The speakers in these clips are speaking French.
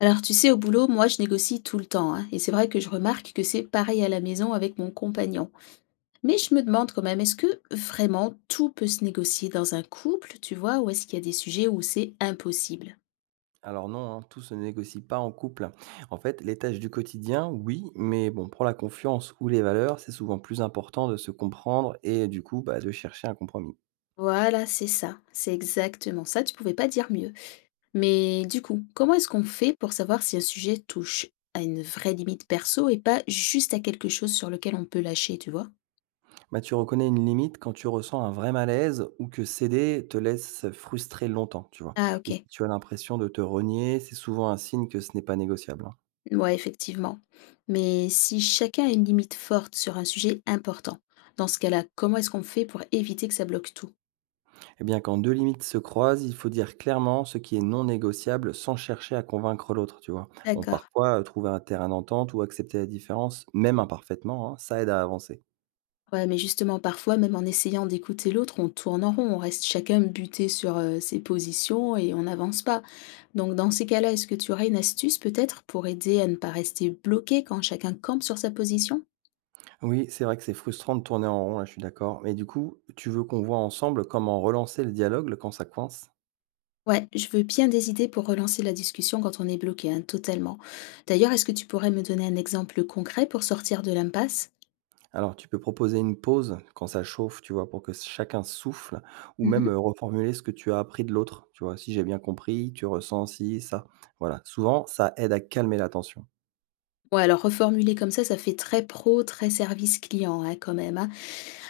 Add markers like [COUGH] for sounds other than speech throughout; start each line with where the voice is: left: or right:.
left: Alors, tu sais, au boulot, moi, je négocie tout le temps, hein, et c'est vrai que je remarque que c'est pareil à la maison avec mon compagnon. Mais je me demande quand même, est-ce que vraiment tout peut se négocier dans un couple, tu vois, ou est-ce qu'il y a des sujets où c'est impossible?
right: Alors non, hein, tout se négocie pas en couple. En fait, les tâches du quotidien, oui, mais bon, pour la confiance ou les valeurs, c'est souvent plus important de se comprendre et du coup, bah, de chercher un compromis.
left: Voilà, c'est ça, c'est exactement ça, tu pouvais pas dire mieux. Mais du coup, comment est-ce qu'on fait pour savoir si un sujet touche à une vraie limite perso et pas juste à quelque chose sur lequel on peut lâcher, tu vois?
right: Bah, tu reconnais une limite quand tu ressens un vrai malaise ou que céder te laisse frustrer longtemps, tu vois.
left: Ah,
right: Et si
left: ok.
right: tu as l'impression de te renier, c'est souvent un signe que ce n'est pas négociable, hein.
left: Ouais, effectivement. Mais si chacun a une limite forte sur un sujet important, dans ce cas-là, comment est-ce qu'on fait pour éviter que ça bloque tout?
right: Eh bien, quand deux limites se croisent, il faut dire clairement ce qui est non négociable sans chercher à convaincre l'autre, tu vois. Bon,
left: D'accord.
right: parfois, trouver un terrain d'entente ou accepter la différence, même imparfaitement, hein, ça aide à avancer.
left: Ouais, mais justement, parfois, même en essayant d'écouter l'autre, on tourne en rond, on reste chacun buté sur ses positions et on n'avance pas. Donc, dans ces cas-là, est-ce que tu aurais une astuce peut-être pour aider à ne pas rester bloqué quand chacun campe sur sa position?
right: Oui, c'est vrai que c'est frustrant de tourner en rond, là, je suis d'accord. Mais du coup, tu veux qu'on voit ensemble comment relancer le dialogue là, quand ça coince.
left: Ouais, je veux bien des idées pour relancer la discussion quand on est bloqué, hein, totalement. D'ailleurs, est-ce que tu pourrais me donner un exemple concret pour sortir de l'impasse?
right: Alors, tu peux proposer une pause quand ça chauffe, tu vois, pour que chacun souffle, ou même
left: Mmh.
right: reformuler ce que tu as appris de l'autre, tu vois, si j'ai bien compris, tu ressens si, ça. Voilà, souvent, ça aide à calmer la tension.
left: Ouais, alors reformuler comme ça fait très pro, très service client, hein, quand même, hein.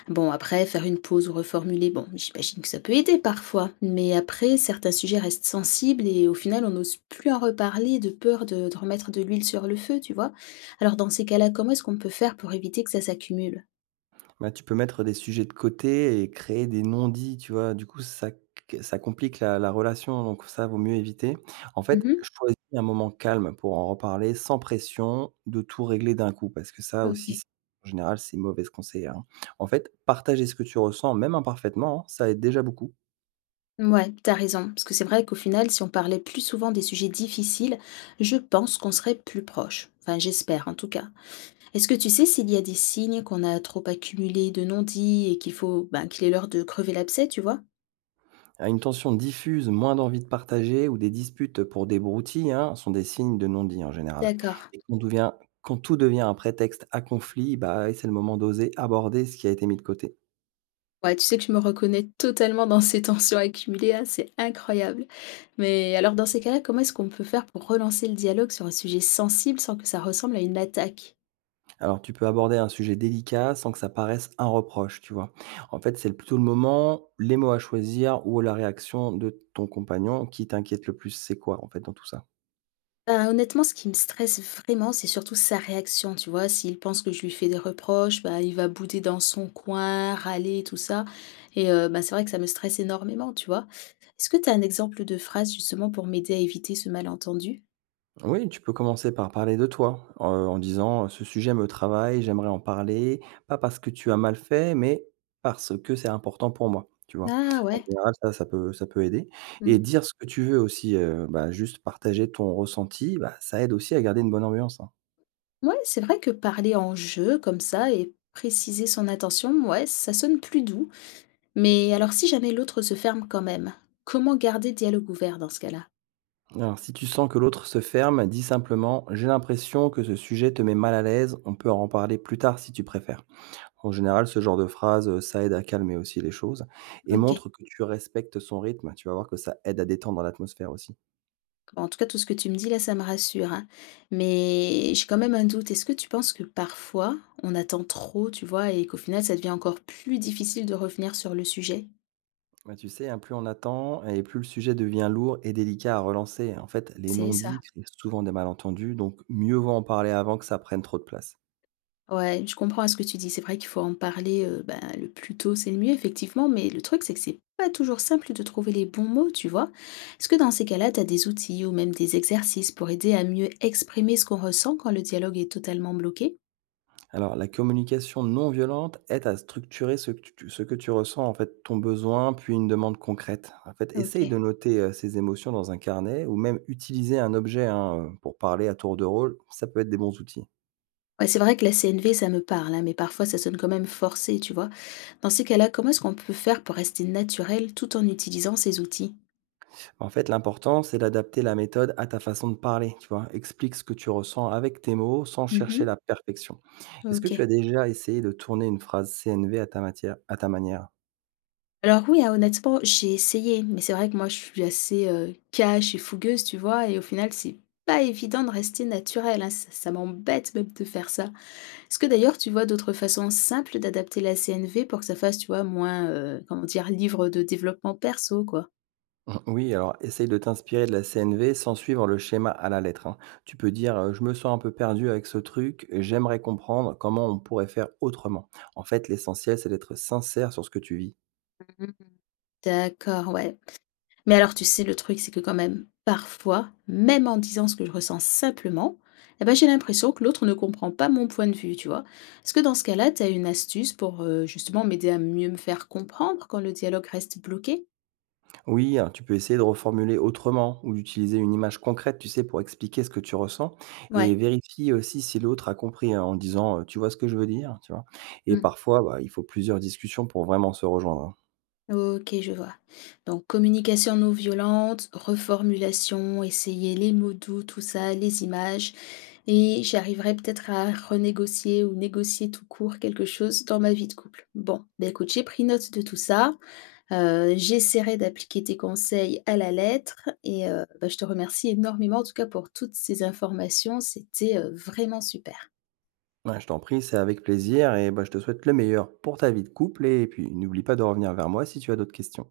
left: Bon, après, faire une pause ou reformuler, bon, j'imagine que ça peut aider parfois. Mais après, certains sujets restent sensibles et au final, on n'ose plus en reparler de peur de remettre de l'huile sur le feu, tu vois. Alors, dans ces cas-là, comment est-ce qu'on peut faire pour éviter que ça s'accumule?
right: Bah, tu peux mettre des sujets de côté et créer des non-dits, tu vois? Du coup, ça complique la relation, donc ça, vaut mieux éviter. En fait,
left: Mmh.
right: choisis un moment calme pour en reparler sans pression de tout régler d'un coup, parce que ça aussi,
left: OK.
right: c en général, c'est mauvais conseil, hein. En fait, partager ce que tu ressens, même imparfaitement, hein, ça aide déjà beaucoup.
left: Ouais, t'as raison. Parce que c'est vrai qu'au final, si on parlait plus souvent des sujets difficiles, je pense qu'on serait plus proche. Enfin, j'espère en tout cas. Est-ce que tu sais s'il y a des signes qu'on a trop accumulé de non-dits et qu'il faut, ben, qu'il est l'heure de crever l'abcès, tu vois?
right: Ah, une tension diffuse, moins d'envie de partager ou des disputes pour des broutilles hein, sont des signes de non-dit en général.
left: D'accord.
right: Et quand tout devient un prétexte à conflit, bah, c'est le moment d'oser aborder ce qui a été mis de côté.
left: Ouais, tu sais que je me reconnais totalement dans ces [LAUGHS] tensions accumulées, hein, c'est incroyable. Mais alors dans ces cas-là, comment est-ce qu'on peut faire pour relancer le dialogue sur un sujet sensible sans que ça ressemble à une attaque?
right: Alors tu peux aborder un sujet délicat sans que ça paraisse un reproche, tu vois. En fait, c'est plutôt le moment, les mots à choisir ou la réaction de ton compagnon qui t'inquiète le plus, c'est quoi en fait dans tout ça?
left: Bah, honnêtement, ce qui me stresse vraiment, c'est surtout sa réaction, tu vois? S'il pense que je lui fais des reproches, bah, il va bouder dans son coin, râler, tout ça. Et bah, c'est vrai que ça me stresse énormément, tu vois? Est-ce que tu as un exemple de phrase justement pour m'aider à éviter ce malentendu?
right: Oui, tu peux commencer par parler de toi, en disant, «Ce sujet me travaille, j'aimerais en parler, pas parce que tu as mal fait, mais parce que c'est important pour moi», tu vois?
left: Ah
right: En
left: ouais,
right: général, ça, ça peut aider, et
left: mmh.
right: dire ce que tu veux aussi, bah, juste partager ton ressenti, bah, ça aide aussi à garder une bonne ambiance, hein.
left: Ouais, c'est vrai que parler en jeu comme ça et préciser son intention, ouais, ça sonne plus doux. Mais alors si jamais l'autre se ferme quand même, comment garder le dialogue ouvert dans ce cas-là?
right: Alors si tu sens que l'autre se ferme, dis simplement: «J'ai l'impression que ce sujet te met mal à l'aise, on peut en reparler plus tard si tu préfères». En général, ce genre de phrase, ça aide à calmer aussi les choses et
left: OK.
right: montre que tu respectes son rythme. Tu vas voir que ça aide à détendre l'atmosphère aussi.
left: Bon, en tout cas, tout ce que tu me dis là, ça me rassure, hein. Mais j'ai quand même un doute. Est-ce que tu penses que parfois, on attend trop, tu vois, et qu'au final, ça devient encore plus difficile de revenir sur le sujet?
right: Bah, tu sais, hein, plus on attend et plus le sujet devient lourd et délicat à relancer. En fait, les
left: C'est ça.
right: non-dits créent souvent des malentendus, donc mieux vaut en parler avant que ça prenne trop de place.
left: Ouais, je comprends ce que tu dis. C'est vrai qu'il faut en parler, ben, le plus tôt, c'est le mieux, effectivement. Mais le truc, c'est que c'est pas toujours simple de trouver les bons mots, tu vois? Est-ce que dans ces cas-là, tu as des outils ou même des exercices pour aider à mieux exprimer ce qu'on ressent quand le dialogue est totalement bloqué?
right: Alors, la communication non violente aide à structurer ce que tu ressens, en fait, ton besoin, puis une demande concrète. En fait, essaye
left: OK.
right: de noter, ces émotions dans un carnet ou même utiliser un objet, hein, pour parler à tour de rôle, ça peut être des bons outils.
left: Ouais, c'est vrai que la CNV, ça me parle, hein, mais parfois ça sonne quand même forcé, tu vois? Dans ces cas-là, comment est-ce qu'on peut faire pour rester naturel tout en utilisant ces outils?
right: En fait, l'important, c'est d'adapter la méthode à ta façon de parler, tu vois? Explique ce que tu ressens avec tes mots sans chercher
left: Mmh.
right: la perfection. Est-ce que tu
left: OK.
right: as déjà essayé de tourner une phrase CNV à ta manière? [LAUGHS]
left: Alors oui, hein, honnêtement, j'ai essayé, mais c'est vrai que moi je suis assez, cash et fougueuse, tu vois? Et au final, c'est pas évident de rester naturel, hein, ça m'embête même de faire ça. Est-ce que d'ailleurs tu vois d'autres façons simples d'adapter la CNV pour que ça fasse, tu vois, moins, comment dire? Livre de développement perso, quoi?
right: Oui, alors essaye de t'inspirer de la CNV sans suivre le schéma à la lettre, hein. Tu peux dire je me sens un peu perdu avec ce truc, j'aimerais comprendre comment on pourrait faire autrement. En fait, l'essentiel, c'est d'être sincère sur ce que tu vis.
left: Mmh. D'accord, ouais. Mais alors, tu sais, le truc, c'est que quand même, parfois, même en disant ce que je ressens simplement, eh ben, j'ai l'impression que l'autre ne comprend pas mon point de vue, tu vois. Est-ce que dans ce cas-là, tu as une astuce pour justement m'aider à mieux me faire comprendre quand le dialogue reste bloqué?
right: Oui, hein, tu peux essayer de reformuler autrement ou d'utiliser une image concrète, tu sais, pour expliquer ce que tu ressens, et
left: Ouais.
right: vérifie aussi si l'autre a compris hein, en disant tu vois ce que je veux dire, tu vois. Et
left: Hmm.
right: parfois, bah, il faut plusieurs discussions pour vraiment se rejoindre, hein.
left: Ok, je vois. Donc, communication non violente, reformulation, essayer les mots doux, tout ça, les images. Et j'arriverai peut-être à renégocier ou négocier tout court quelque chose dans ma vie de couple. Bon, ben écoute, j'ai pris note de tout ça. J'essaierai d'appliquer tes conseils à la lettre et bah, je te remercie énormément en tout cas pour toutes ces informations, c'était, vraiment super.
right: Ouais, je t'en prie, c'est avec plaisir et bah, je te souhaite le meilleur pour ta vie de couple et puis n'oublie pas de revenir vers moi si tu as d'autres questions.